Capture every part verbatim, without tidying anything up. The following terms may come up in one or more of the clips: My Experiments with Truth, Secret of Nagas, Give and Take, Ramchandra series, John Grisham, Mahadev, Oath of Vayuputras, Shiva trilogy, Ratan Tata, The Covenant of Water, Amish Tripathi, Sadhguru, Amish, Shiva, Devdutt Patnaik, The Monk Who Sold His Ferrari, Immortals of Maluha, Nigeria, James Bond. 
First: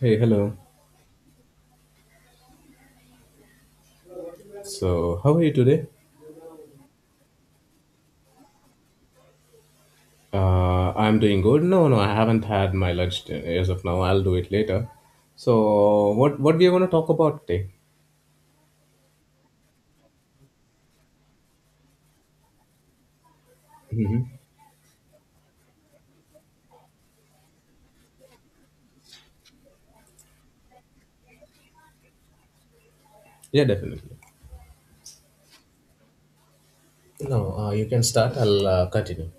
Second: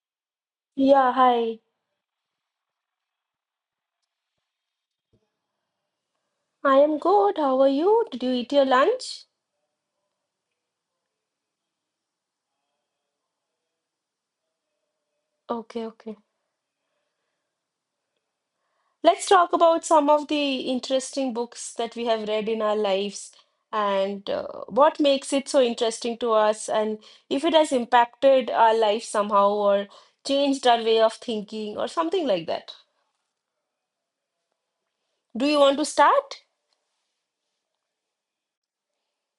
Hey, hello. Yeah, hi. So, how are you today? I am good. How are you? Did you eat your lunch? Uh, I'm doing good. No, no, I haven't had my lunch t- as of now. I'll do it later. Okay, So, okay. what what we are going to talk about today? Let's talk about some of the interesting books that we have read in our lives Hmm. and uh, what makes it so interesting to us, and if it has impacted our life somehow or changed our way of thinking or something like that. Yeah, definitely. Do you want to start? Continue.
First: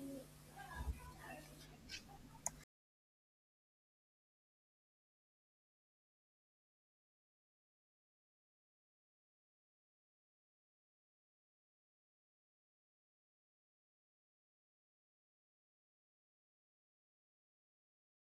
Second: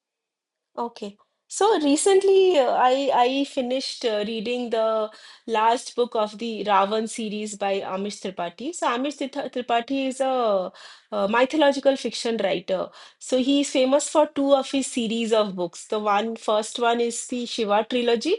Okay. So recently, uh, I I finished uh, reading the last book of the Ravan series by Amish Tripathi. So Amish Tritha- Tripathi is a, uh mythological fiction writer. So he is famous for two of his series of books. The one first one is the Shiva trilogy,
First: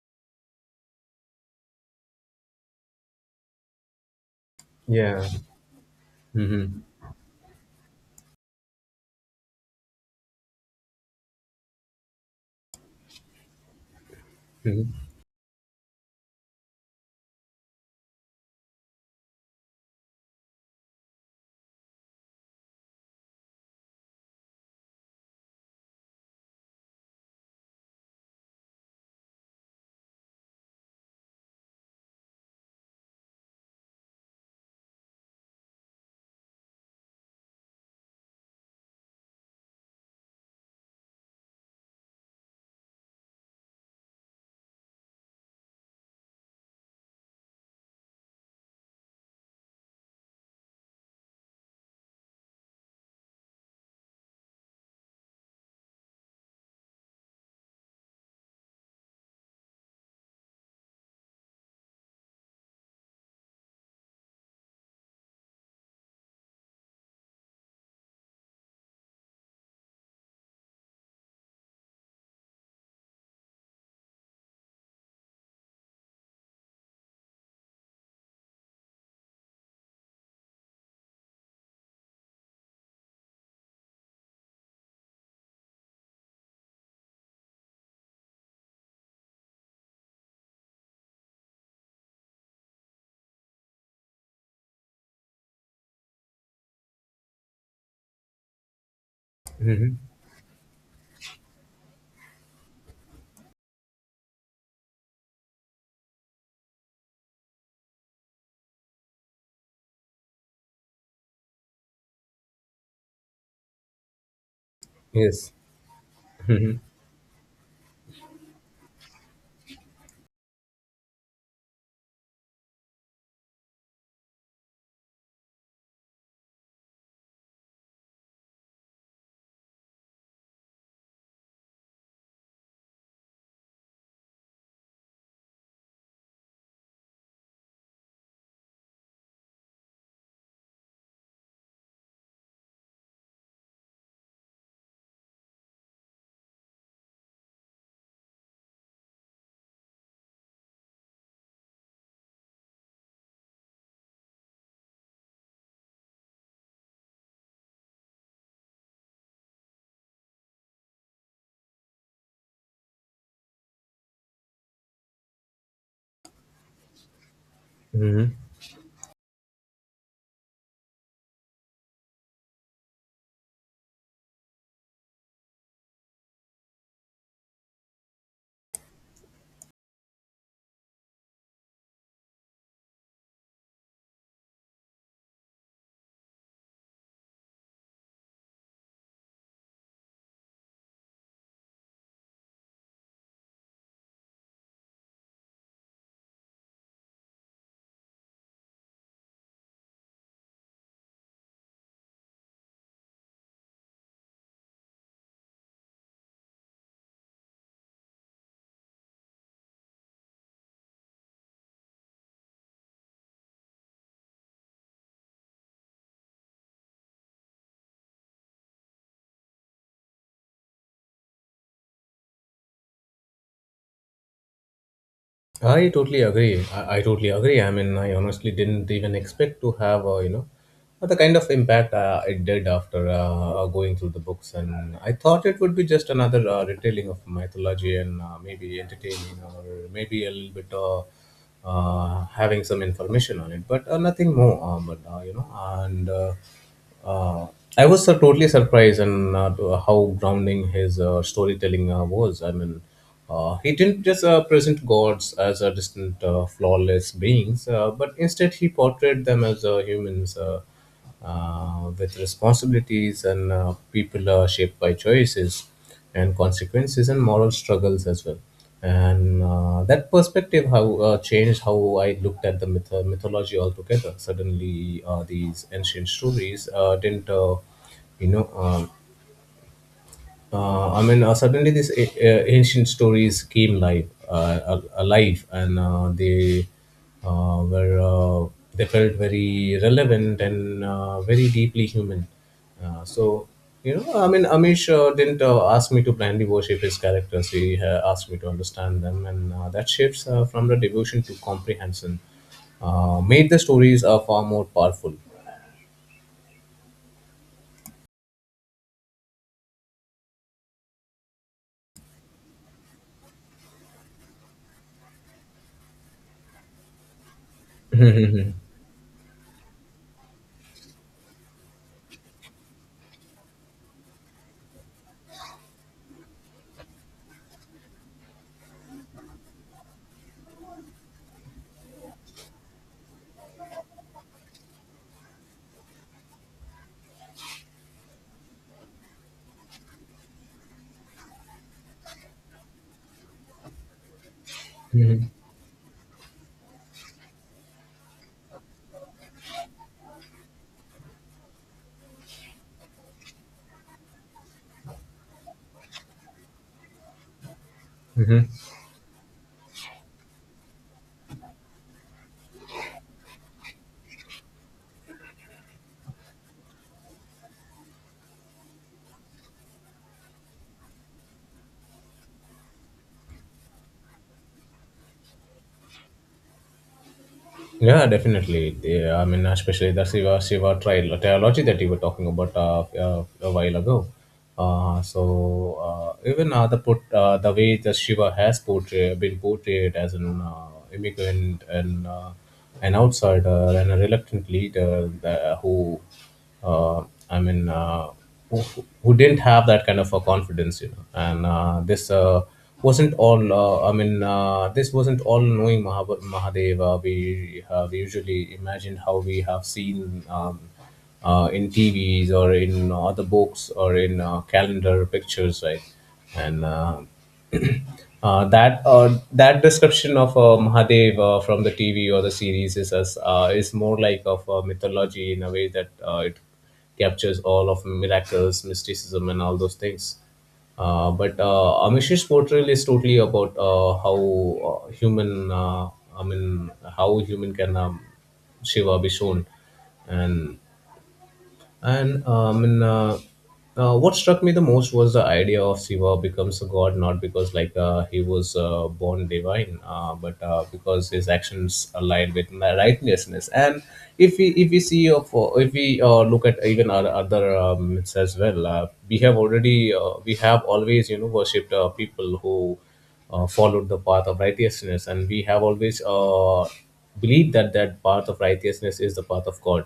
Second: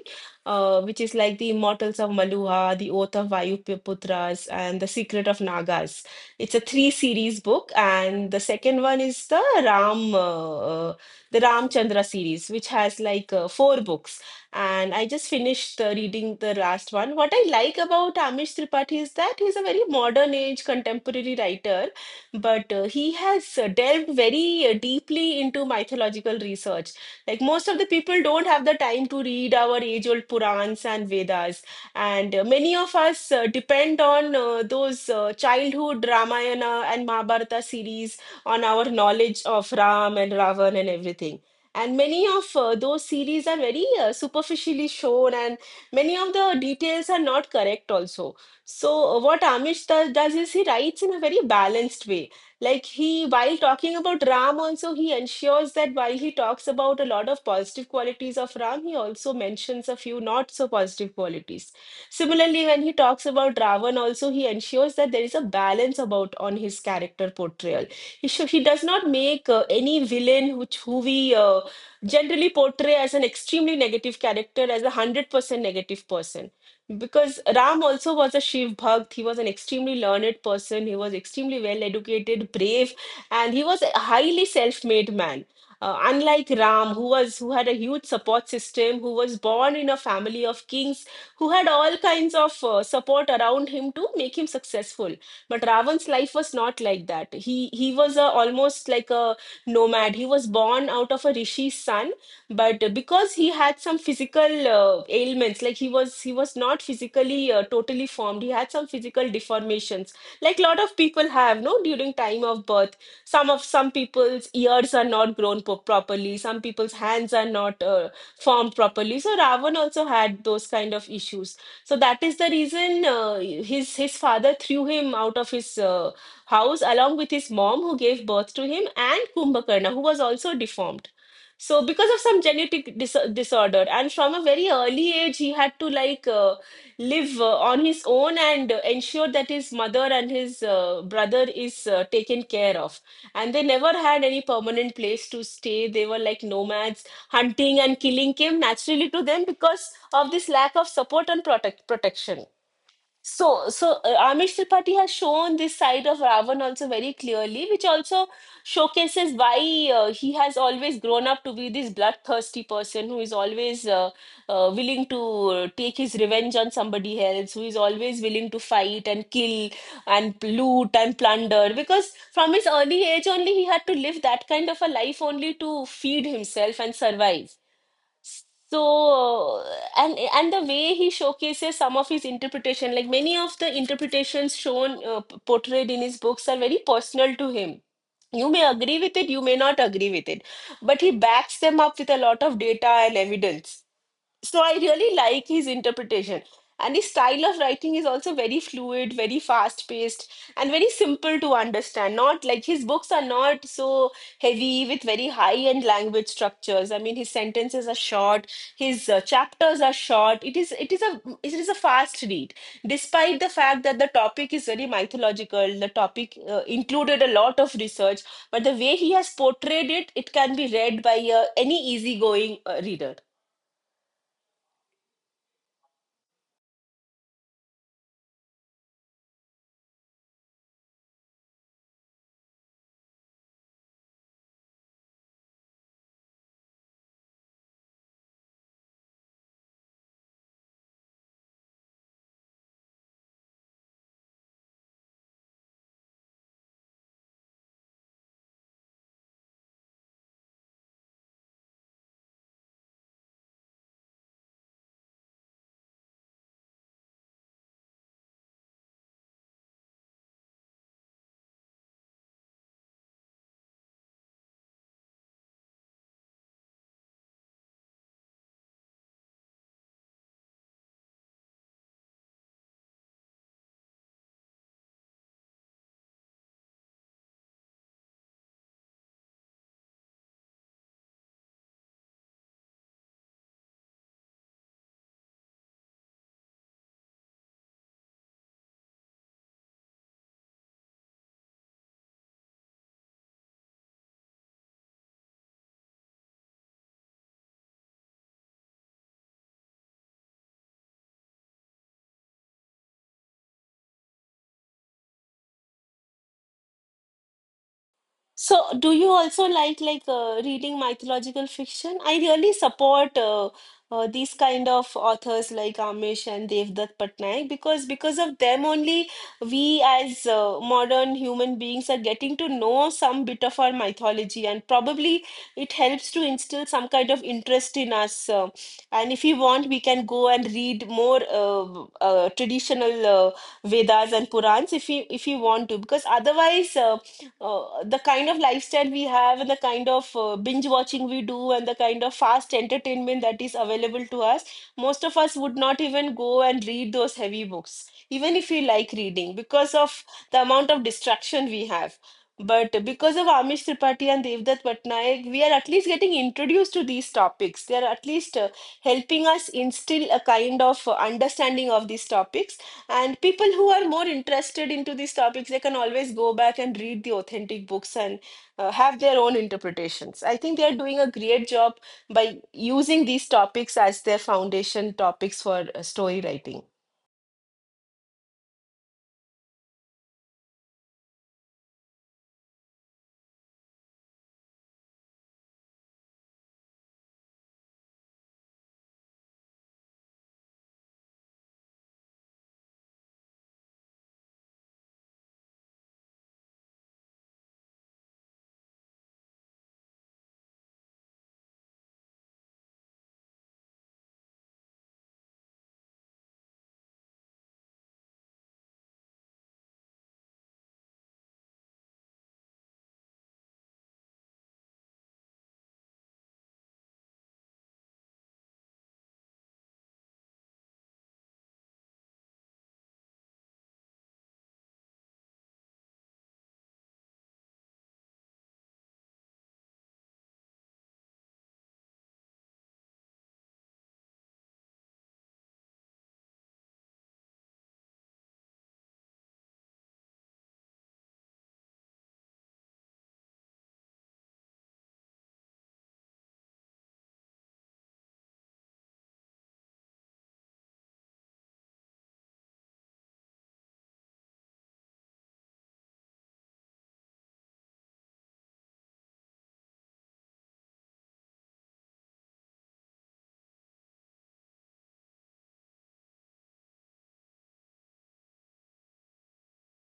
uh, which is like the Immortals of Maluha, the Oath of Vayuputras, and the Yeah. Secret of Nagas. It's a Mm-hmm. three series book, and the second one is the Ram. Uh, uh, the Ramchandra series, which has like uh, four books. And I Mm-hmm. just finished uh, reading the last one. What I like about Amish Tripathi is that he's a very modern age contemporary writer, but uh, he has uh, delved very uh, deeply into mythological research. Like most of the people don't have the time to read our age old Purans and Vedas. And uh, many of us uh, depend on uh, those uh, childhood Ramayana and Mahabharata series on our knowledge of Ram and Ravan and everything. And many of uh, those series are very uh, superficially shown, and many of the details are not correct, also. So, uh, what Amish do- does is he writes in a very balanced way. Like, he, while talking about Ram, also, he ensures that while he talks about a lot of positive qualities of Ram, he also mentions a few not so positive qualities. Similarly, when he talks about Ravan, also, he ensures that there is a balance about on his character portrayal. she, she does not make uh, any villain which who we uh, generally portray as an extremely negative character as a hundred percent negative person, because Ram also was a shiv bhakt. He was an extremely learned person, he was extremely well educated, brave, and he was a highly self-made man. Uh, unlike Ram, who was who had a huge support system, who was born in a family of kings, who had all kinds of uh, support around him to make him successful. But Ravan's life was not like that. He he was a, almost like a Mm-hmm. nomad. He was born out of a rishi's son, but because he had some physical uh, ailments. Like he was he was not physically uh, totally formed, he had some physical deformations, like lot of people have no during time of birth. Some of some people's ears are not Yes. grown po- properly, some people's hands are not uh, formed properly. So Ravan also had those kind of issues. So that is the reason uh, his his father threw him out of his uh, house, along with his mom who gave birth to him and Kumbhakarna, who was also deformed. So because of some genetic dis disorder, and from a very early age, he had to like uh, live uh, on his own and uh, ensure that his mother and his uh, brother is uh, taken care of. And they never had any permanent place to stay. They were like nomads. Hunting and killing came naturally to them because of this lack of support and protect protection. So, so uh, Amish Tripathi has shown this side of Ravan also very clearly, which also showcases why uh, he has always grown up to be this bloodthirsty person, who is always uh, uh, willing to uh, take his revenge on somebody else, who is always Mm-hmm. willing to fight and kill and loot and plunder. Because from his early age only, he had to live that kind of a life only to feed himself and survive. So and and the way he showcases some of his interpretation, like many of the interpretations shown uh, p- portrayed in his books are very personal to him. You may agree with it, you may not agree with it, but he backs them up with a lot of data and evidence, so I really like his interpretation. And his style of writing is also very fluid, very fast paced, and very simple to understand. Not like, his books are not so heavy with very high end language structures. I mean, his sentences are short, his uh, chapters are short. It is it is a it is a fast read, despite the fact that the topic is very mythological. The topic uh, included a lot of research, but the way he has portrayed it, it can be read by uh, any easygoing uh, reader. 好 I totally agree. I, I totally agree. I mean, I honestly didn't even expect to have, uh, you know, uh, the kind of impact uh, it did after uh, uh, going through the books. And I thought it would be just another uh, retelling of mythology, and uh, maybe entertaining, or maybe a little bit uh, uh, having some information on it, but uh, nothing more. Uh, but, uh, you know, and uh, uh, I was uh, totally surprised, and uh, to- how grounding his uh, storytelling uh, was. I mean, uh, he didn't just uh, present gods as a distant, uh, flawless beings, uh, but instead he portrayed them as uh, humans uh, uh, with responsibilities, and uh, people are shaped by choices and consequences and moral struggles as well. And uh, that perspective how uh, changed how I looked at the myth- uh, mythology altogether. Suddenly, uh, these ancient stories uh, didn't, uh, you know. Um, uh, I mean, uh, suddenly these a- a- ancient stories came live, uh, al- alive, and uh, they uh, were uh, they felt very relevant and uh, very deeply human. Uh, so you know, I mean, Amish uh, didn't uh, ask me to blindly worship his characters. He uh, asked me to understand them, and uh, that shifts uh, from the devotion to comprehension uh, made the stories uh, far more powerful. So, do you also like like uh, reading mythological fiction? I really support uh, uh, these kind of authors like Amish and Devdutt Patnaik, because because of them only we as uh, modern human beings are getting to know some bit of our mythology, and probably it helps to instill some kind of interest in us. Uh, and if we want, we can go and read more uh, uh, traditional uh, Vedas and Purans, if we if we want to, because otherwise Uh, uh, the kind of lifestyle we have, and the kind of uh, binge watching we do, and the kind of fast entertainment that is available to us, most of us would not even go and read those heavy books, even if we like reading, because of the amount of distraction we have. But because of Amish Tripathi and Devdutt Patnaik, we are at least getting introduced to these topics. They are at least uh, helping us instill a kind of uh, understanding of these topics, and people who are more interested into these topics, they can always go back and read the authentic books and uh, have their own interpretations. I think they are doing a great job by using these topics as their foundation topics for uh, story writing. Yeah, definitely. Yeah, I mean, especially the Shiva Shiva tri- trilogy that you were talking about uh, uh, a while ago. Uh, so uh, even uh, the put uh, the way the Shiva has portrayed been portrayed as an uh, immigrant and uh, an outsider and a reluctant leader that, who, uh, I mean. Uh, who, who didn't have that kind of a confidence, you know, and uh, this uh, wasn't all uh, I mean uh, this wasn't all knowing Mahav- Mahadeva we have usually imagined how we have seen um, uh, in TVs or in other books or in uh, calendar pictures, right? And uh, uh, that uh, that description of uh, Mahadev uh, from the T V or the series is as uh, is more like of a mythology in a way that uh, it captures all of miracles, mysticism, and all those things. Uh, but uh, Amish's portrayal is totally about uh, how uh, human, uh, I mean, how human can um, Shiva be shown, and and um, and, uh, uh, what struck me the most was the idea of Shiva becomes a god not because like uh, he was uh, born divine, uh, but uh, because his actions aligned with ma- righteousness. And if we if we see of uh, if we uh, look at even our other um, myths as well, uh, we have already uh, we have always, you know, worshipped uh, people who uh, followed the path of righteousness, and we have always uh, believed that that path of righteousness is the path of God,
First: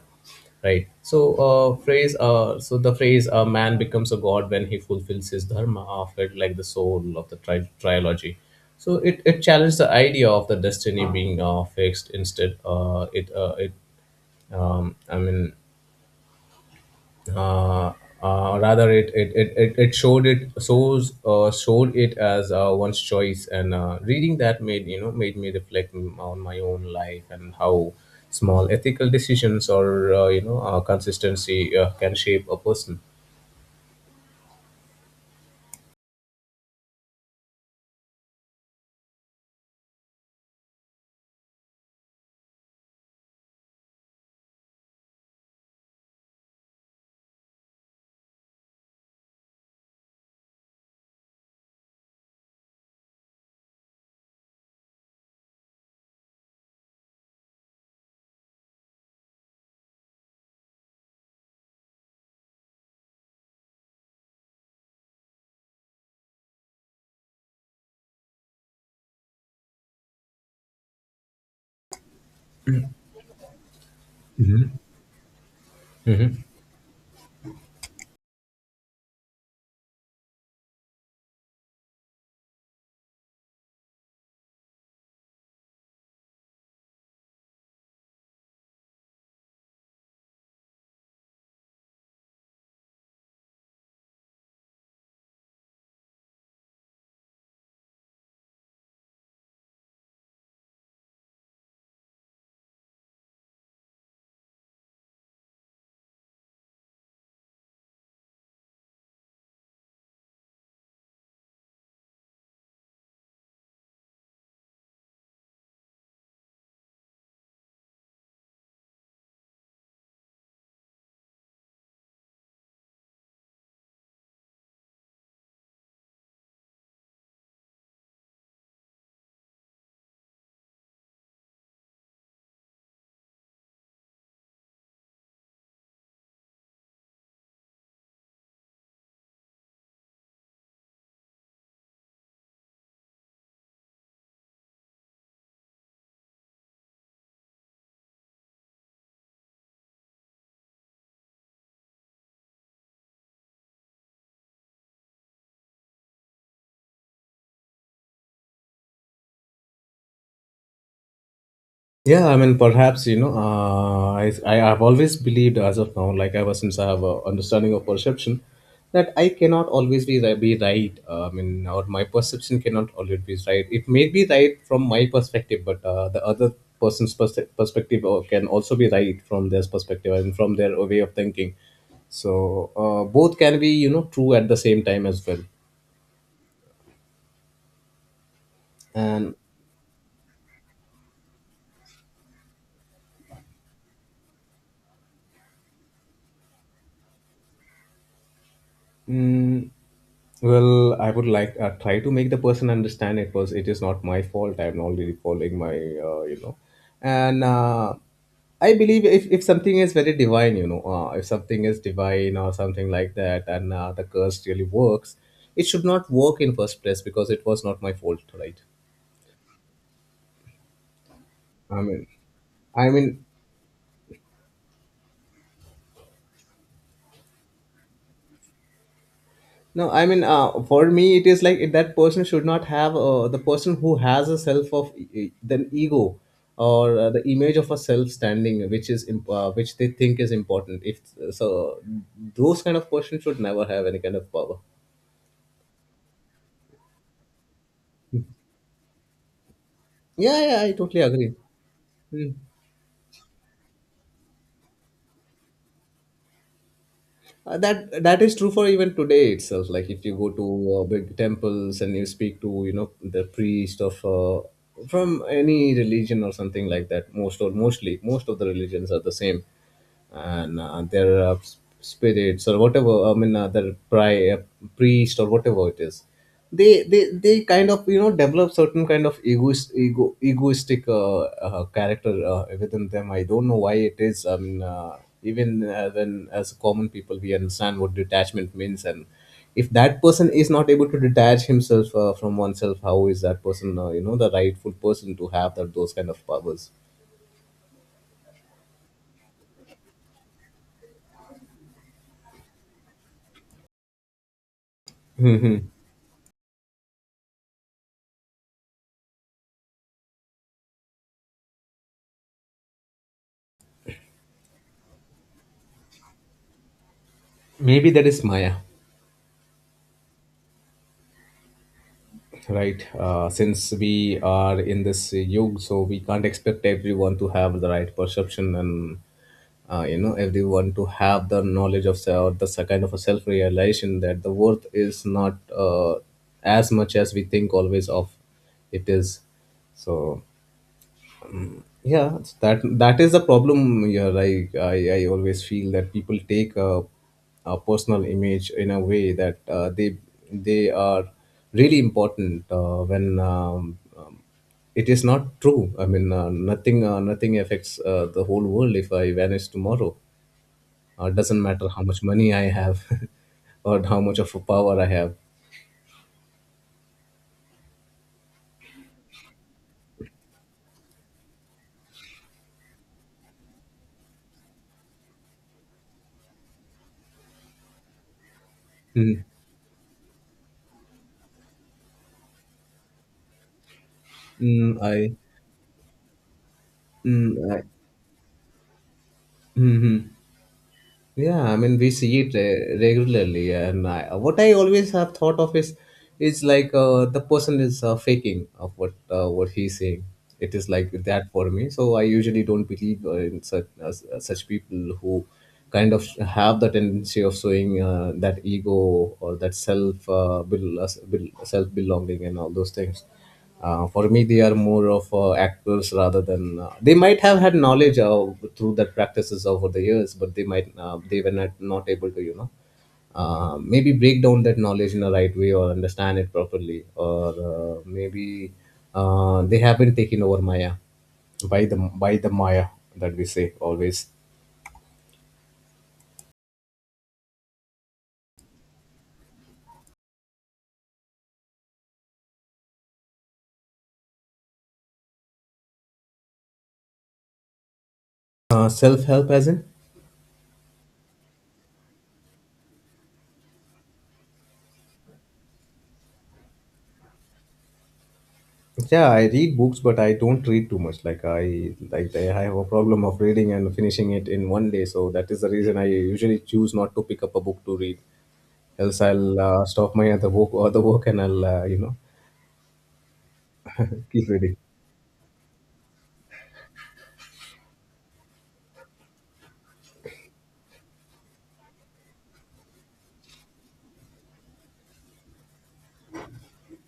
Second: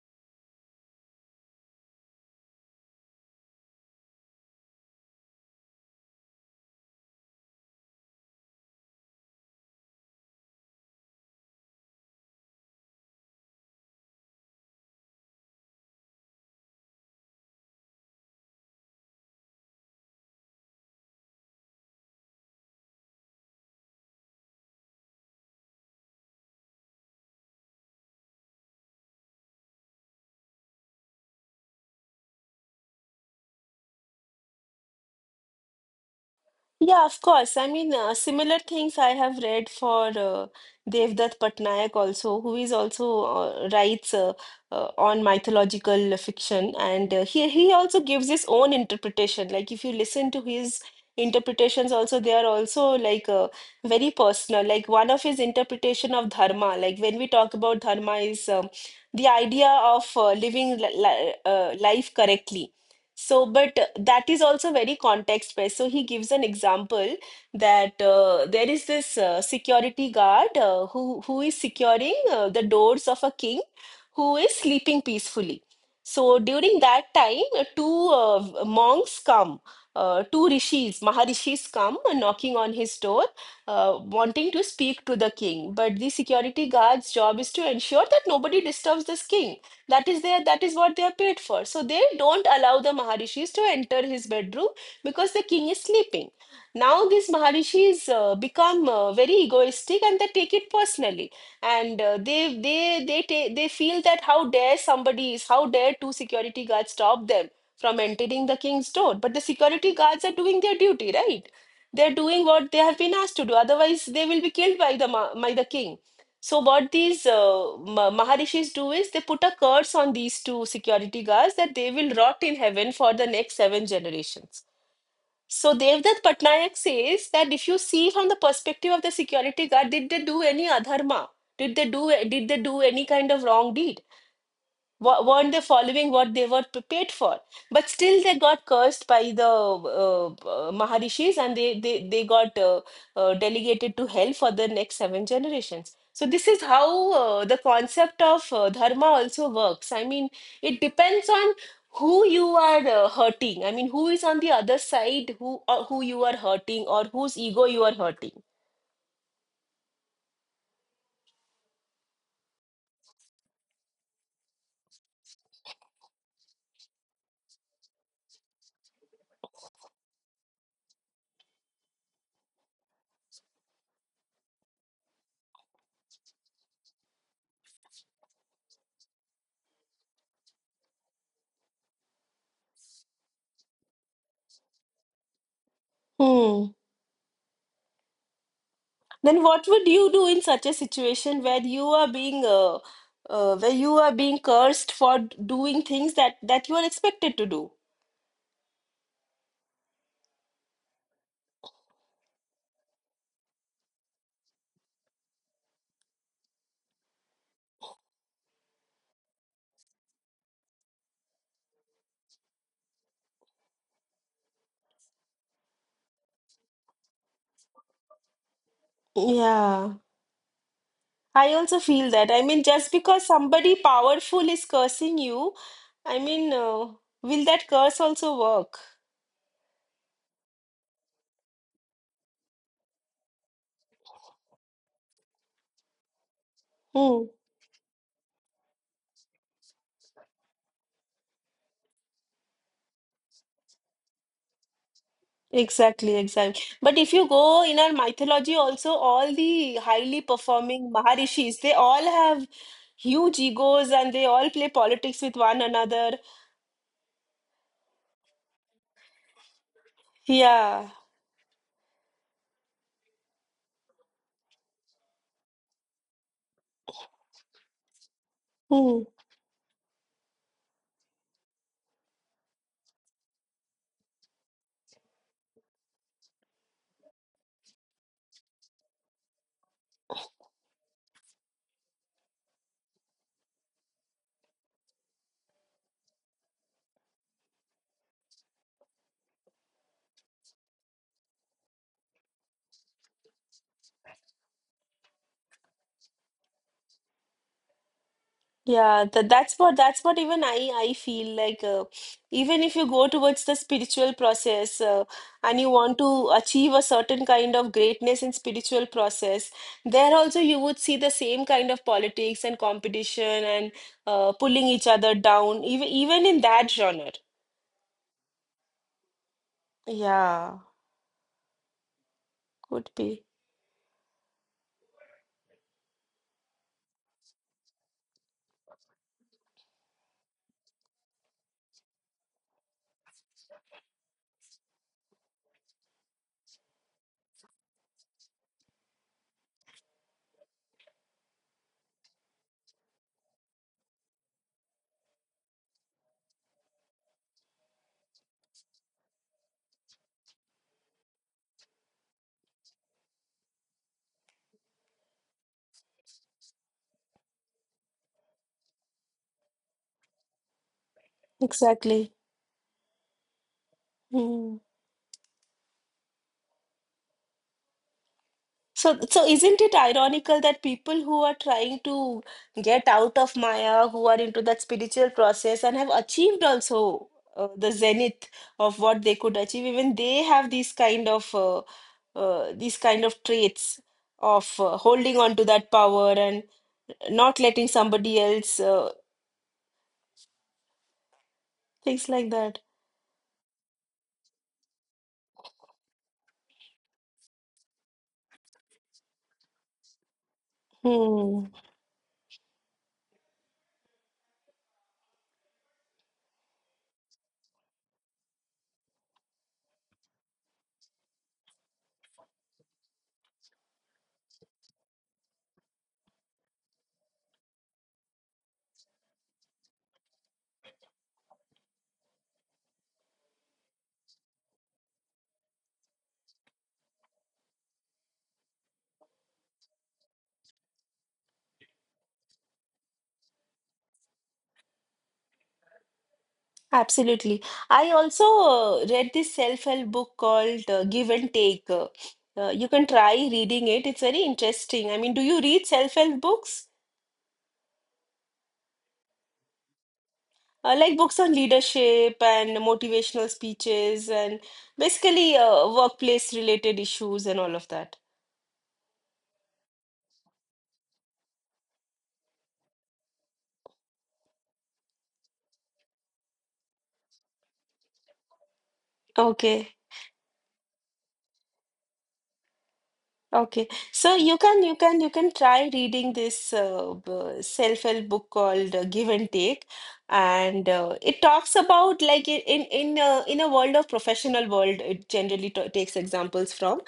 right? So uh, phrase uh, so the phrase, a man becomes a god when he fulfills his dharma, after like the soul of the tri- trilogy. So it, it challenged the idea of the destiny being uh, fixed. Instead, uh, it uh, it um, I mean uh, uh, rather it it, it, it it showed it shows uh, showed it as uh, one's choice. And uh, reading that made, you know, made me reflect m- on my own life and how small ethical decisions or uh, you know uh, consistency uh, can shape a person. Yeah, of course. I mean, uh, similar things I have read for uh, Devdutt Patnaik also, who is also uh, writes uh, uh, on mythological fiction, and uh, he he also gives his own interpretation. Like if you listen to his interpretations, also, they are also like uh, very personal. Like one of his interpretation of dharma, like when we talk about dharma, is um, the idea of uh, living li li- uh, life correctly. So, but uh, that is also very context based. So, he gives an example that uh, there is this uh, security guard uh, who, who is securing uh, the doors of a king who is Mhm. sleeping peacefully. So, Mhm. during that time, uh, two uh, v- monks come, uh, two rishis, Maharishis, come uh, knocking on his door, uh, wanting to speak to the king. But the security guard's job is to ensure that nobody disturbs this king. That is their that is what they are paid for, so they don't allow the Maharishis to enter his bedroom because the king is sleeping. Now these Maharishis uh, become uh, very egoistic and they take it personally. And uh, they they they ta- they feel that how dare somebody is, how dare two security guards stop them from entering the king's door. But the security guards are doing their duty, right? They're doing what they have been asked to do, otherwise they will be killed by the ma- by the king. So what these uh, ma- Maharishis do is they put a curse on these two security guards, that they will rot in heaven for the next seven generations. So Devdutt Patnaik says that if you see from the perspective of the security guard, did they do any adharma? Did they do did they do any kind of wrong deed? Weren't they following what they were prepared for? But still, they got cursed by the uh, uh, Maharishis, and they, they, they got uh, uh, delegated to hell for the next seven generations. So, this is how uh, the concept of uh, dharma also works. I mean, it depends on who you are uh, hurting. I mean, who is on the other side, who, or who you are hurting, or whose ego you are hurting. Yeah, I mean, perhaps, you know, uh, I I have always believed as of now, like ever since I have a understanding of perception, that I cannot always be ri- be right. Uh, I mean, or my perception cannot always be right. It may be right from my perspective, but uh, the other person's pers- perspective uh, can also be right from their perspective and from their way of thinking. So uh, both can be, you know true at the same time as well, Hmm. and. Then what would you do in such a situation where you are being uh, uh, where you are being cursed for d- doing things that that you are expected to do? Mm. Well, I would like uh, try to make the person understand, it was, it is not my fault. I'm already following my, uh, you know, and uh, I believe, if, if something is very divine, you know, uh, if something is divine or something like that, and uh, the curse really works, it should not work in first place because it was not my fault, right? Yeah, I also I mean, feel that. I mean, I just mean, because somebody powerful is cursing you, I mean, uh, will that curse also work? no, I mean, uh, for me, it is like that person should not have uh, the person who has a self of e- the ego or uh, the Hmm. image of a self standing, which is imp- uh, which they think is important. If so, those kind of person should never have any kind of power. Exactly, exactly. But if you go in our mythology, also, all the highly Yeah, yeah, I performing totally agree. Maharishis, they all Hmm. have huge egos and they all play politics with one another. Uh, that that is true for even today itself. Like if you go to uh, Yeah. big temples and you speak to, you know, the priest of uh, from any religion or something like that, most or mostly most of the religions are Hmm. the same, and uh, their uh, s- spirits or whatever, I mean, uh, their pri- uh, priest or whatever it is, they they they kind of, you know, develop certain kind of egoist ego egoistic uh, uh, character uh, within them. I don't know why it is. I mean, uh, even uh, when as common people we understand what detachment means, and if that person is not able to detach himself uh, from oneself, how is that person uh, you know, the rightful person to have that, those kind of powers? Yeah, that that's what that's what even I I feel like uh, even if you go towards the spiritual process, uh, and Mhm. you want to achieve a certain kind of greatness in spiritual process, there also you would see the same kind of politics and competition and uh, pulling each other down even even in that genre. Maybe that is maya, Yeah, right? could be. Uh, since we are in this yug, so we can't expect everyone to have the right perception and uh, you know, everyone to have the knowledge of se- or the se- kind of a self realization that the worth is not uh, as much as we think always of. It is. So yeah, it's that, that is the problem. Yeah, like i i always feel that people take a, a personal image in a way that uh, they they are really important, uh, when um, um, it is not true. I mean, uh, nothing uh, nothing affects uh, the whole world if I vanish tomorrow. Uh, doesn't matter how much Exactly. money I have, or how much of a Hmm. power I have. So, so isn't it ironical that people who are trying to get out of Maya, who are into that spiritual process and have achieved also uh, the zenith of what they Mm, could achieve, even they have these kind of uh, uh, these kind of traits of mm, uh, i holding on to that power and mm, not I letting somebody else uh, Mhm. Yeah, I mean we things see like it that. uh, regularly, and I, what I always have thought of is, is like uh, the person is uh, faking of what uh, what he's saying. It is like that Hmm. for me. So I usually don't believe uh, in such uh, such people who kind of have the tendency of showing uh, that ego or that self uh, bel- uh, self belonging and all those things. Uh, for me, they are more of uh, actors, rather than uh, they might have had knowledge uh, through that practices over the years, but they might uh, they were not, not able to, you know, uh, maybe break down that knowledge in the right way, or understand it properly, or uh, maybe uh, they have been taken over maya by the by the maya that we say always. Absolutely. I also uh, read this self-help book called uh, Give and Take. Uh, uh, you can try reading it. It's very interesting. I mean, do you read self-help books? Uh, self-help as in? Uh, like books on leadership and motivational speeches and basically uh, workplace related issues and all of that. Yeah, I read books, but I don't read too much. Like I, like I have a problem of reading and finishing it in one day, so that is the reason I usually choose not to pick up a book to read. Else, I'll uh, Okay. stop my other work, other work, and I'll uh, you know Okay, so keep you reading. can you can you can try reading this uh, b- self-help book called uh, Give and Take, and uh, it talks about like i- in in uh, in a world of professional world, it generally t takes examples from.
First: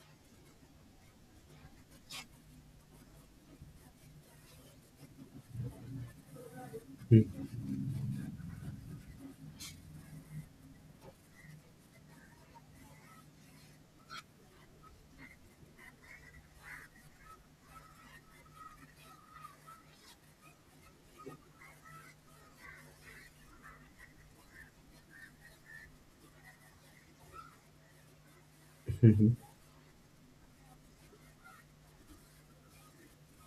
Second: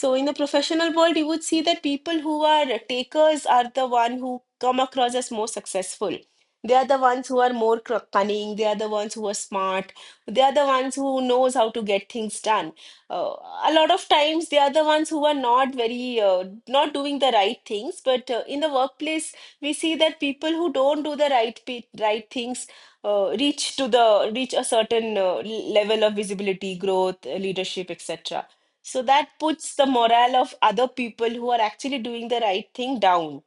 So in the professional world, you would see that people who are takers are the one who come across as more successful. They are the ones who are more cr- cunning. They are the ones who are smart. They are the ones who knows how to get things done, uh, a lot of times they are the ones who are not very uh, not doing the right things but uh, in the workplace we see that people who don't do the right pe- right things uh, reach to the reach a certain uh, l- level of visibility growth, uh, leadership etc. So that puts the morale of other people who are actually doing the right thing down.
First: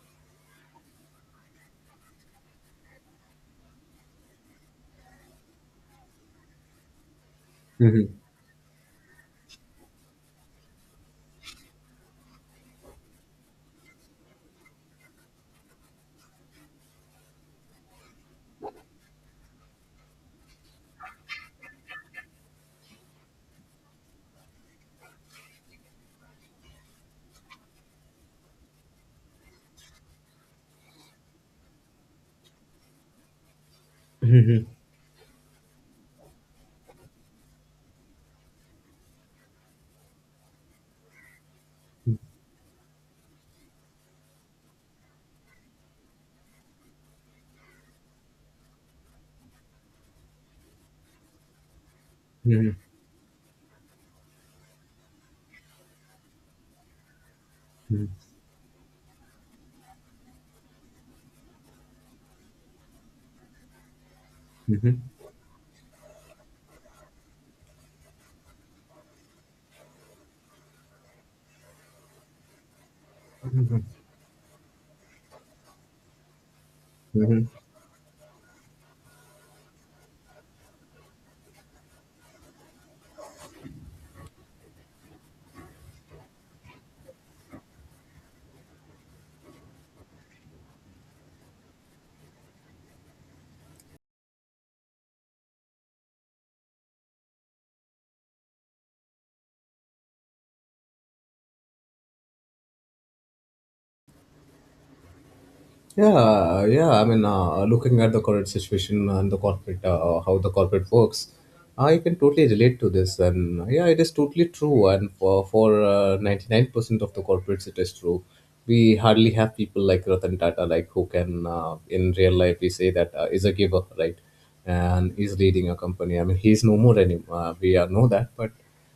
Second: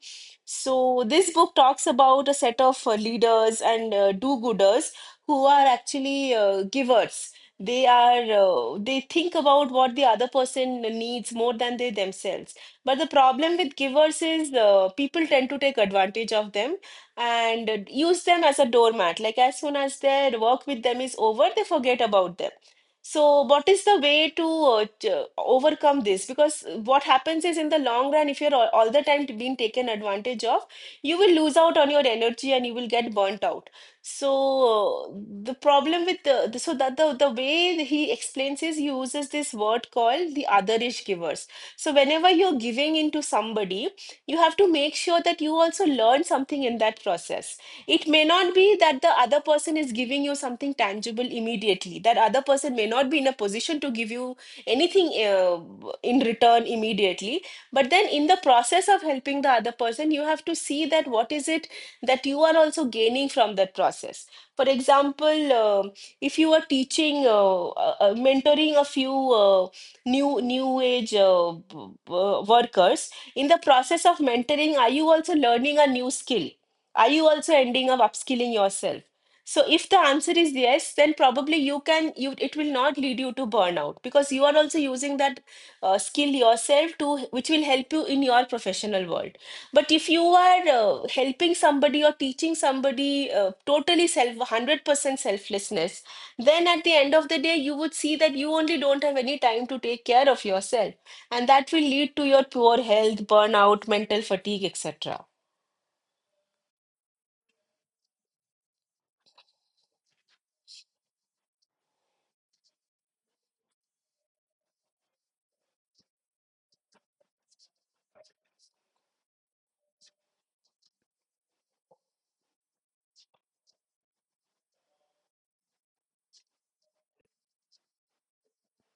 So this book talks about a set of uh, leaders and uh, do-gooders who are actually uh, givers. They Hmm. are uh, they think about what the other person needs more than they themselves. But the problem with givers is uh, people tend to take advantage of them and uh, use them as a doormat. Like as soon as their work with them is over they forget about them. So what is the way to uh, t- uh, overcome this? Because what happens is in the long run if you're all, all the time being taken advantage of, you will lose out on your energy and you will get burnt out. So uh, the problem with the the- so that the the way he explains is he uses this word called the otherish givers. So whenever you're giving into somebody, you have to make sure that you also learn something in that process. It may not be that the other person is giving you something tangible immediately. That other person may not be in a position to give you anything uh, in return immediately. But then in the process of helping the other person, you have to see that what is it that you are also gaining from that process. For Hmm. example, um if you are teaching, uh, uh, uh, mentoring a few uh, new new age uh, b- b- workers, in the process of mentoring, are you also learning a new skill? Are Hmm. you Hmm. also ending up upskilling yourself? So if the answer is yes, then probably you can you it will not lead you to burnout because you are also using that uh, skill yourself to which will help you in your professional world. But if you are uh, helping somebody or teaching somebody uh, totally self, one hundred percent selflessness, then at the end of the day, you would see that you only don't have any time to take care of yourself. And that will lead to your poor health, burnout, mental fatigue, et cetera. Yeah, yeah. I mean, uh, looking at the current situation and the corporate, uh, how the corporate works, I can totally relate to this. And uh, yeah, it is totally true. And for for uh, ninety-nine percent of the corporates, it is true. We hardly have people like Ratan Tata, like who can, uh, in real life, we say that uh, is a giver, right? And is leading a company. I mean, he's no more anymore. Uh, we uh, know that, but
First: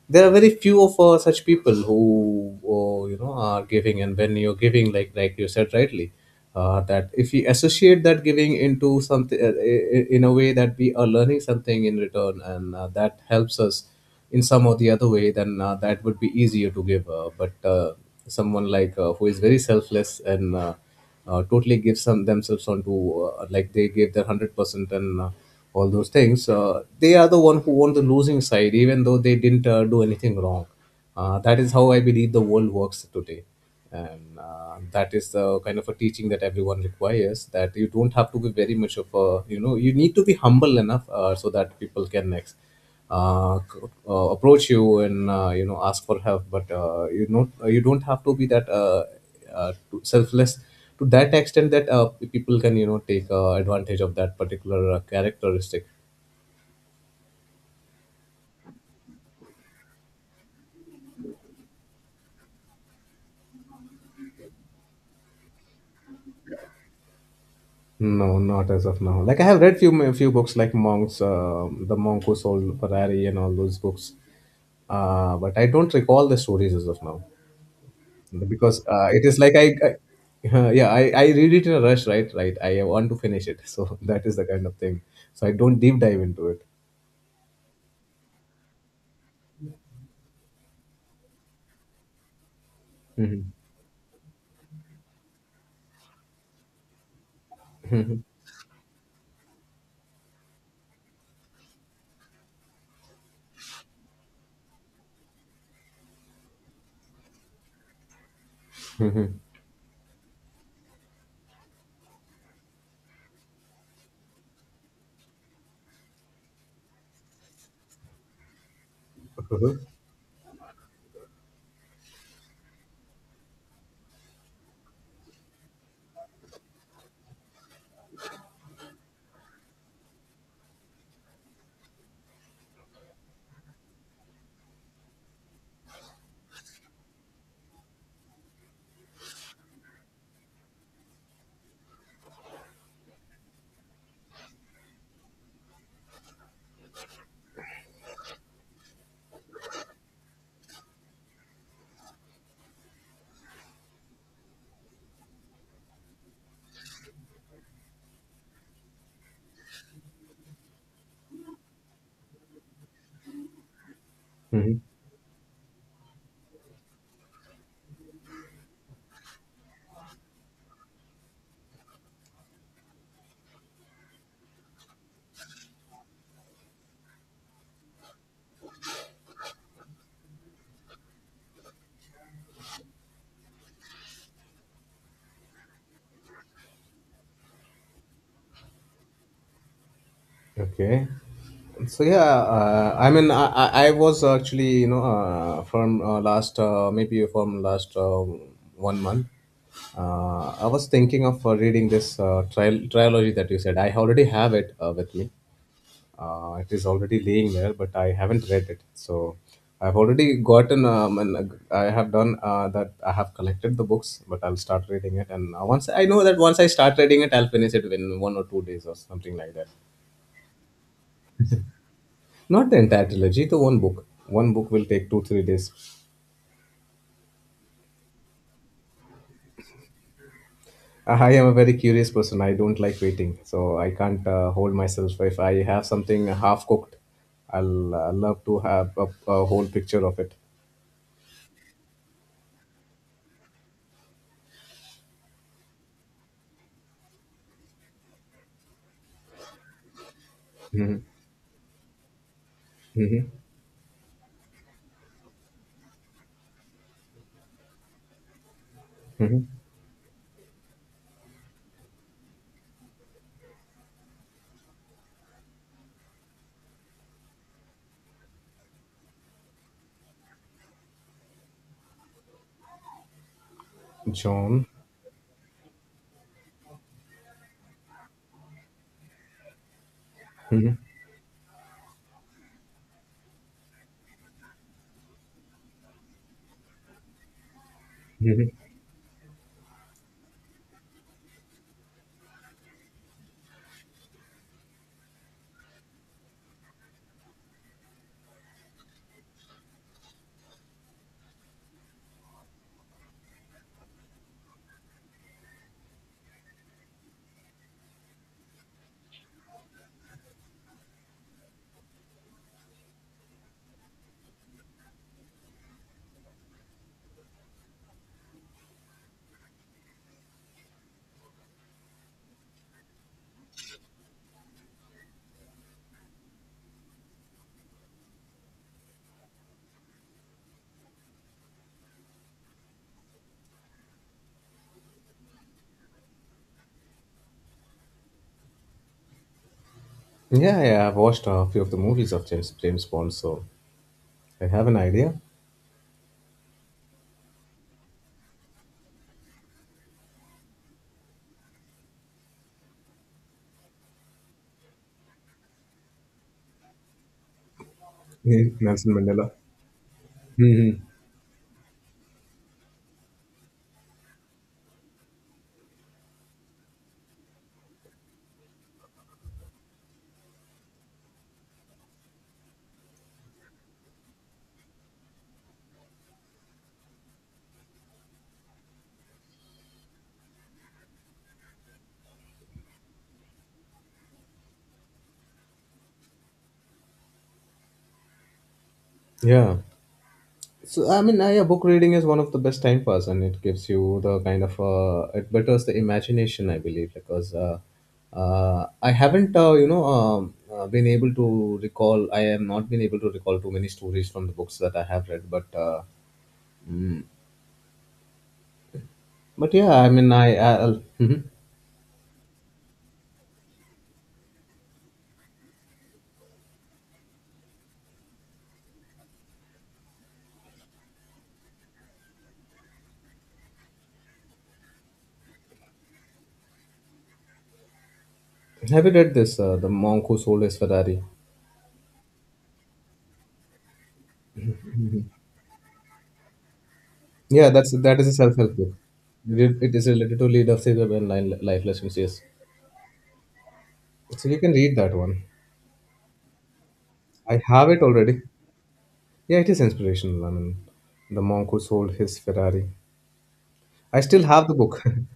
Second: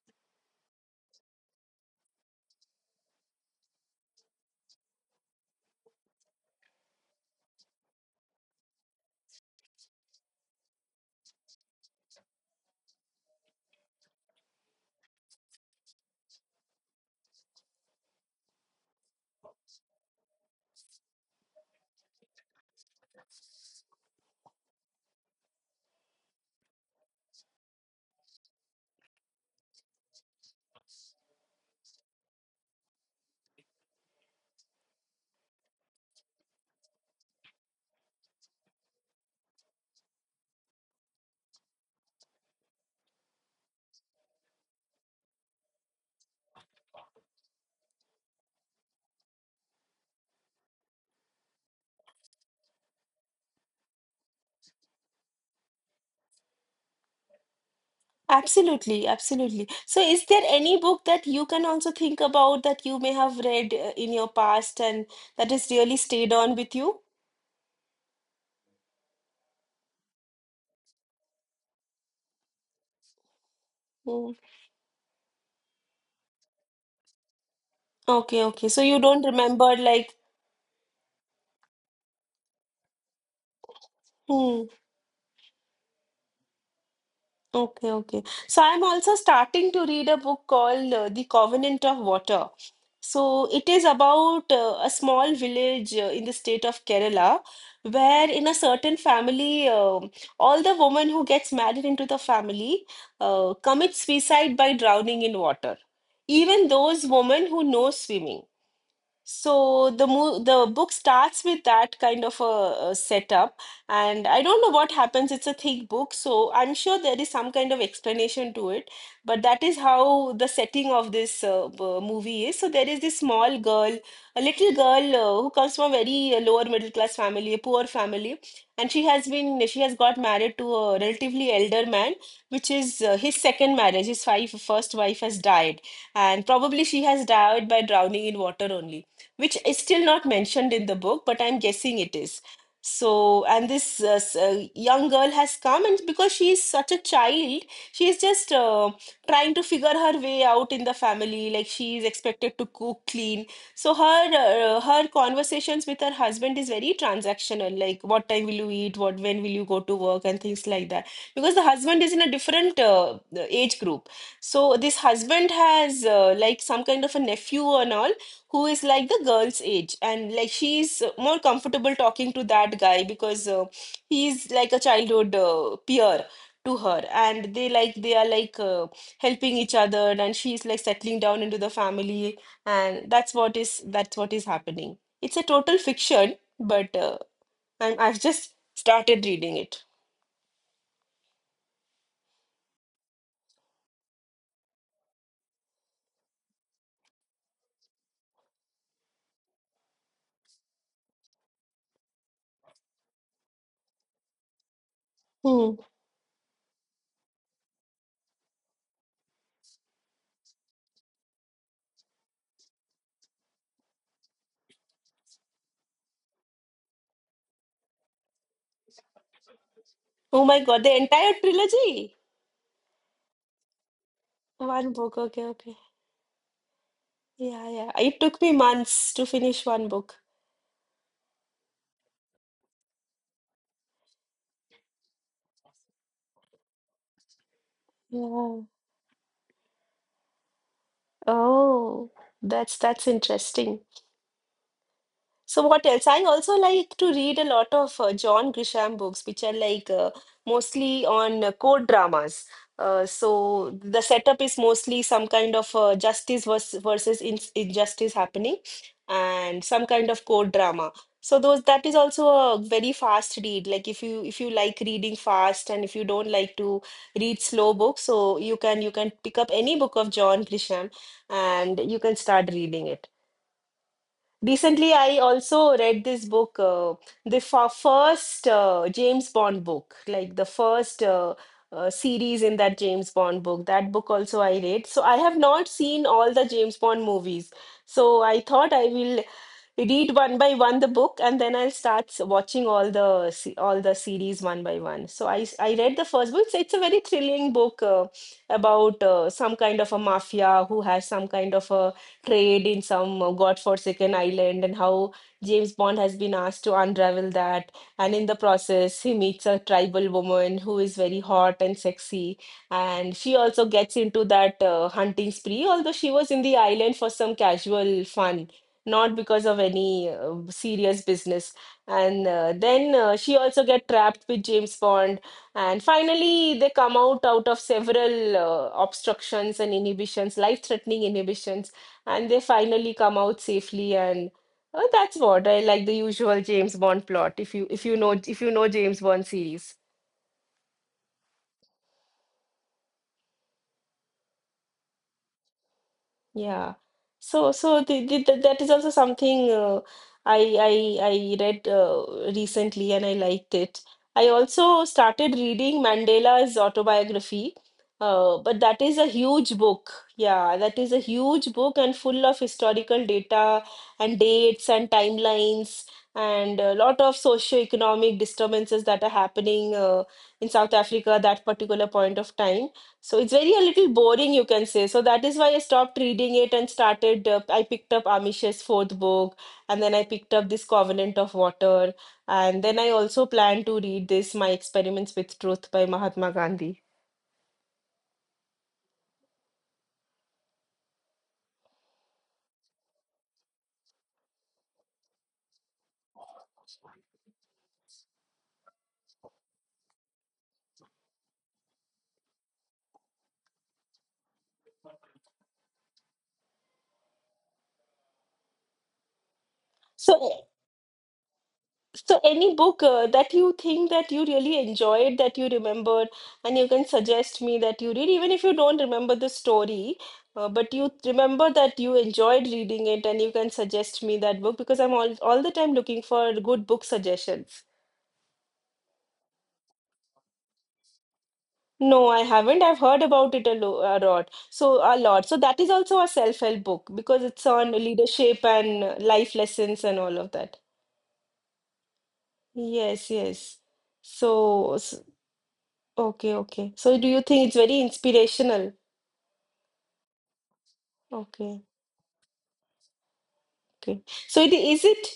there are very few of uh, such people who uh, you know are giving, and when you're giving, like like you said rightly, uh, that if we associate that giving into something, uh, i- i- in a way that we are learning something in return, and uh, that helps us in some or the other way, then uh, that would be easier to give, uh, but uh, someone like uh, who is very selfless, and uh, uh, totally give some themselves onto, uh, like they gave their one hundred percent, and uh, all those things, uh, they are the one who won the losing side, even though they didn't uh, do anything wrong. Uh, that is how I believe the world works today. And uh, that is the kind of a teaching that everyone requires, that you don't have to be very much of a, you know, you need to be humble enough uh, so that people can next uh, c- uh, approach you and, uh, you know, ask for help, but, uh, you know, you don't have to be that uh, uh, to- selfless to that extent that uh, people can, you know, take uh, advantage of that particular uh, characteristic. Absolutely, absolutely. So, is there any book that you can also think about that you may have read uh, in your past and that has really stayed on with you? No, not as of now. Like I have read few few books, like monks, uh, The Monk Who Sold Ferrari and all those books, Hmm. uh, but I don't recall the stories as of now, Okay, okay. So, because you uh, don't it is like I, remember like, I yeah, I, I read it in a rush, right right, I want to finish it so that is the hmm. kind of thing, so I don't deep dive into it. Okay, okay. So I'm also starting to read a book called uh, The Covenant of Water. Hmm. So it is about uh, a small village uh, in the state of Kerala, where in a certain family, um all the women who gets married into the family uh, commit suicide by drowning in water. Even those women who know swimming. So the mo the book starts with that kind of a, a setup, and I don't know what happens. It's a thick book, so I'm sure there is some kind of explanation to it. But that is how the setting of this uh, b- movie is. So there is this small girl, a little girl uh, who comes from a very uh, lower middle class family, a poor family, and she has been she has got married to a relatively elder man, which is uh, his second marriage. His wife, first wife has died, and probably she has died by drowning in water only, which is still not mentioned in the book, but I'm guessing it is. So, and this uh, s- uh, young girl has come, and because she is such a child, she is just uh, trying to figure her way out in the family. Like she is expected to cook, clean. So her uh, her conversations with her husband is very transactional. Like what time will you eat? What when will you go to work? And things like that. Because the husband is in a different uh, age group. Hmm. So this husband has uh, like some kind of a nephew and all who is like the girl's age, and like she's uh, more comfortable talking to that guy because uh, he's like a childhood uh, peer to her, and they like they are like uh, helping each other and she's like settling down into the family and that's what is that's what is happening. It's a total fiction but uh, I'm, I've just started reading it. Okay, so yeah, uh, I mean, I, I I was actually, you know, uh, from uh, last uh, maybe from last uh, one month, uh, I was thinking of uh, reading this uh, trial trilogy that you said. I already have it uh, with me. Hmm. Uh, it is already laying there, but I haven't read it. So I've already gotten, um, and I have done uh, that. I have collected the books, but I'll start reading it. And uh, once I know that, once I start reading it, I'll finish it in one or two days or something like that. Oh my god, the entire trilogy? Not the entire trilogy, the one book. One book will One take book, two, three okay, days. okay. Yeah, yeah, it took me months to finish one book. I am a very curious person. I don't like waiting, so I can't uh, hold myself. If I have something half cooked, I'll uh, love to Yeah. have a, a whole picture of it. Oh, that's that's interesting. So what else? I also like to read a lot of uh, John Grisham books, which are like uh, Hmm. mostly on uh, court dramas. Uh, hmm. So the setup is mostly some kind of uh, justice vers- versus in- injustice happening, Hmm. and some kind of court drama. So those that is also a very fast read. Like if you if you like reading fast and if you don't like to read slow books, so you can you can pick up any book of John Grisham and you can start reading it. John. Recently, I also read this book, uh, the fir- first uh, James Bond book, like the Mhm. first uh, uh, series in that James Bond book. That book also I read. So I have not seen all the James Bond movies. So I Mhm. thought I will read one by one the book and then I'll start s- watching all the se- all the series one by one. So I s- I read the first book. It's, it's a very thrilling book uh, about uh, some kind of a mafia who has some kind of a trade in some uh, godforsaken island and how James Bond has been asked to unravel that. And in the process, he meets a tribal woman who is very hot and sexy. And she also gets into that uh, hunting spree, although she was in the island for some casual fun, not because of any uh, serious business. And uh, then uh, she also get trapped with James Bond. And finally, they come out out of several uh, obstructions and inhibitions, life-threatening inhibitions, and they finally come out safely. And uh, that's what I like, the usual James Bond plot. If you if you know if you know James Bond series. Yeah, yeah, I've watched a few of the movies of James James Bond, so I have an idea. Yeah. So so the, the, the- that is also something uh, I I I read uh, recently and I liked it. I also started reading Mandela's autobiography, uh, Yeah, but that Nelson is a Mandela. huge book. Yeah, that Mhm. is a huge book and full of historical data and dates and timelines and a lot of socio-economic disturbances that are happening uh, in South Africa at that particular point of time. So it's very a little boring, you can say. So that is why I stopped reading it and started. Uh, I picked up Amish's fourth book, and then I picked up this Covenant of Water, and then I also plan to read this My Experiments with Truth by Mahatma Gandhi. Yeah. So I mean, I, yeah, book reading is one of the best time pass, and it gives you the kind of, uh, it betters the imagination, I believe, because uh, uh, I haven't, uh, you know um, uh, been able to recall. I have not been able to recall too many stories from the books that I have read, but uh, mm, but yeah, I mean, I So I'll, Mhm. so, any book uh, that you think that you really enjoyed, that you remembered, and you can suggest me that you read, even if you don't remember the story, uh, but you remember that you enjoyed reading it, and you can suggest me that book because I'm all all the time looking for good book suggestions. Have you read this, uh, The Monk Who Sold His Ferrari? No, I haven't. I've heard about it a, lo a lot. So, a lot. So, that is also a self-help book because it's Yeah, that's on that is a leadership self-help book. and uh, life It it lessons is and all related to of that. leadership and li- life lessons. Yes, Yes, yes. so you can So. read that s- one. Okay, okay. So do you I think it's have very it already. inspirational? Yeah, it is inspirational. I mean, The Monk Who Okay, Sold His Ferrari. I okay. still So have it the book. is it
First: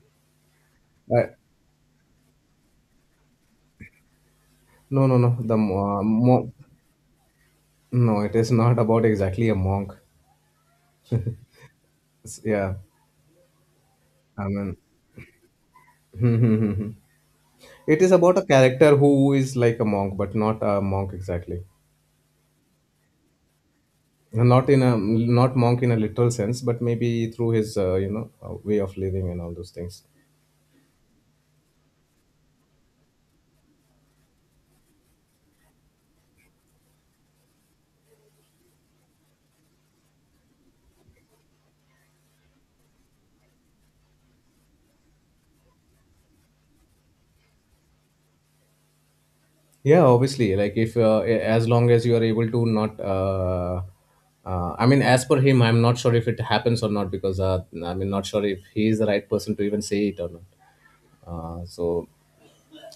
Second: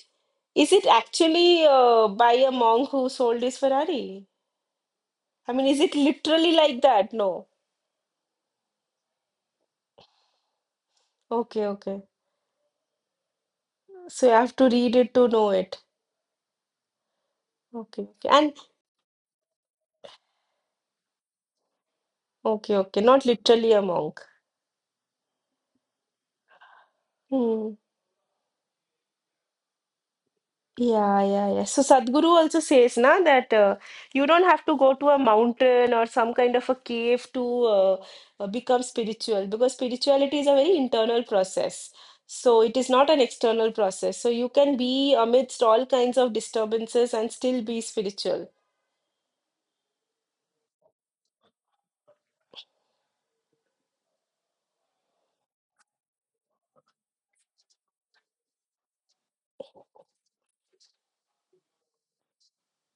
is it I, actually uh, by a monk who sold his Ferrari? no, no, no. I The mean, is it mo- uh, mo- literally like that? No. No, it is not about exactly a monk. Okay, okay. It's- yeah, So you I have to mean, read it to know it. it Okay, is okay. about a And character who is like a monk, but not a monk exactly. okay, okay. Not literally a monk. Not in a not monk in a literal sense, but maybe through his Hmm. uh, you know uh, way of living and all those things. Yeah, yeah, yeah. So Sadhguru also says na that uh, you don't have to go to a mountain or some kind of a cave to uh, uh, become spiritual because spirituality is a very internal process. So it is not an external process. So you can be amidst all kinds of disturbances and still be spiritual. Yeah, obviously, like if uh, a- as long as you are able to not, uh, uh, I mean, as per him, I'm not sure if it happens or not, because uh, I mean, not sure if he is the right person to even say it or not. Uh, so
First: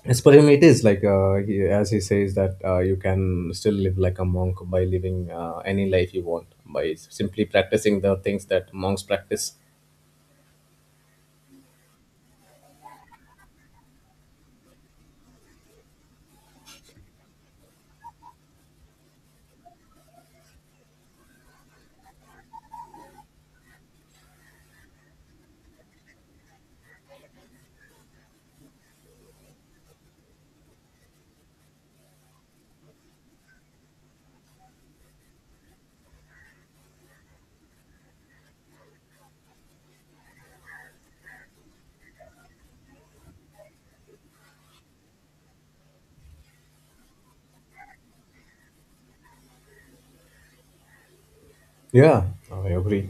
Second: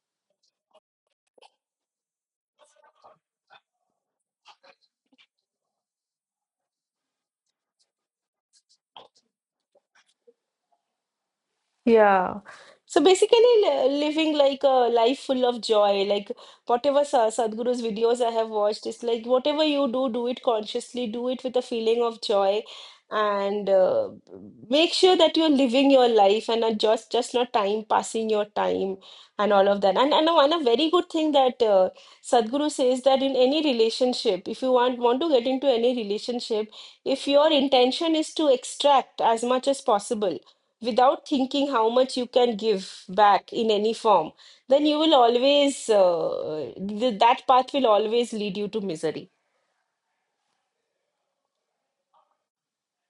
as per him, it is like, uh, he, as he says that uh, you can still live like a monk by living uh, any life you want by simply practicing the things that monks practice. Yeah. So basically, li- living like a life full of joy, like whatever Sa Sadhguru's videos I have watched, it's like whatever you do, do it consciously, do it with a feeling of joy, and uh, make sure that you're living your life and not just just not time passing your time and all of that. And and one a very good thing that uh, Sadhguru says that in any relationship, if you want want to get into any relationship, if your intention is to extract as much as possible without thinking how much you can give back in any form, then you will always, uh, th- that path will always lead you to misery. Yeah, I agree.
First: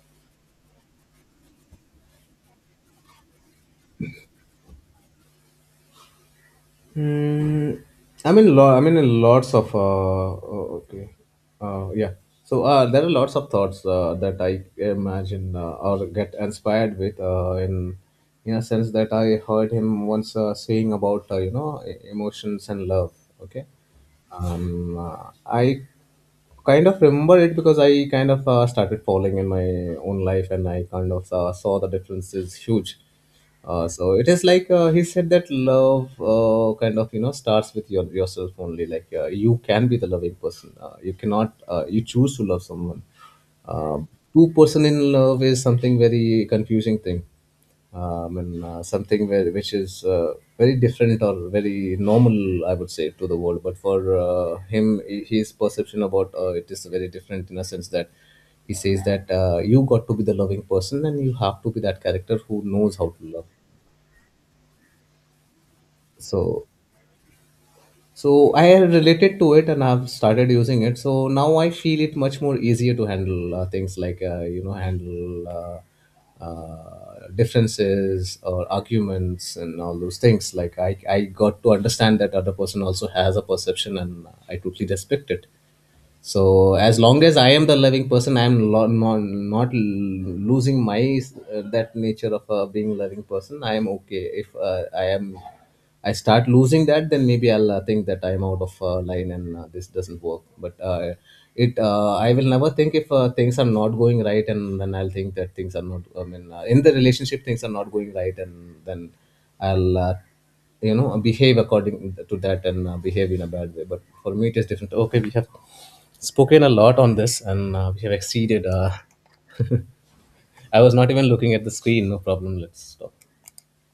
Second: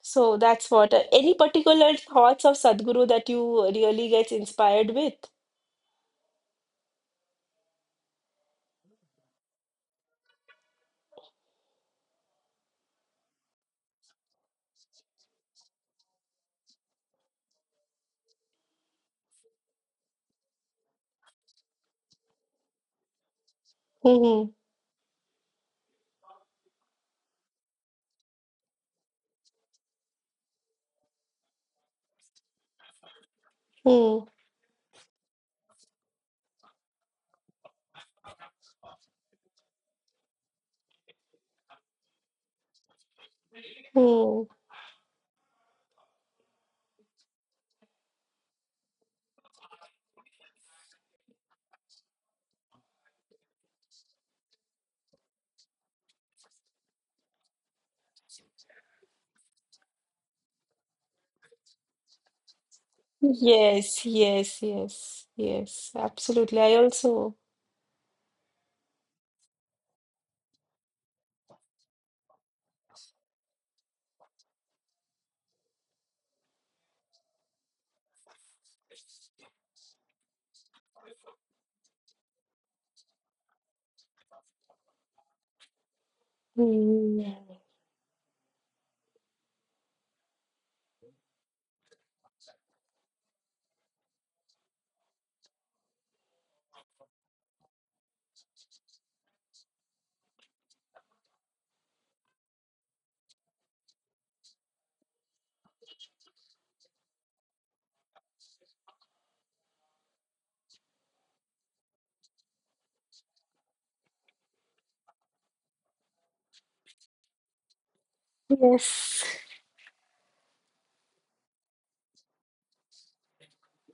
So that's what, uh, any particular thoughts of Sadhguru that you really gets inspired with? Mm, I mean, lo- I mean, uh, lots of, uh, oh, okay, uh, yeah. So uh, there are lots of thoughts uh, that I imagine uh, or get inspired with, uh, in in a sense that I heard him once uh, saying about, uh, you know e- emotions and love. Okay, Hmm. um, uh, I kind of remember it because I kind of uh, started falling in my own life, and I kind of uh, saw the difference is huge. Uh, so Hmm. it is like, uh, he said that love, uh, kind of, you know, starts with your yourself only. Like uh, you can be the loving person. Uh, you cannot. Uh, you choose to love someone. Uh, Hmm. Two person in love is something very confusing thing. Um, and uh, Something where, which is uh, very different or very normal, I would say, to the world. But for uh, him, i- his perception about uh, it is very different, in a sense that he says that uh, you got to be the loving person, and you have to be that character who knows how to love. Yes, yes, yes, yes, absolutely. So, I also. so I have related to it, and I've started using it. So now I feel it much more easier to handle uh, things, like, uh, you know handle uh, uh, differences or arguments and all those things. Like I, I got to understand that other person also has a perception, and I totally respect it. So as Hmm. long as I am the loving person, I am lo- not, not losing my, uh, that nature of uh, being loving person. I am okay. If uh, i am I start losing that, then maybe I'll uh, think that I'm out of uh, line and uh, this doesn't work. But uh, it uh, I will never think if uh, things are not going right, and then I'll think that things are not, I mean, uh, in the relationship things are not going right, and then I'll, uh, you know behave according to that, and uh, behave in a bad way. But for me it is different. Okay, we have spoken a lot on this, and uh, we have exceeded. uh, Yes. I was not even looking at the screen. No problem, let's stop.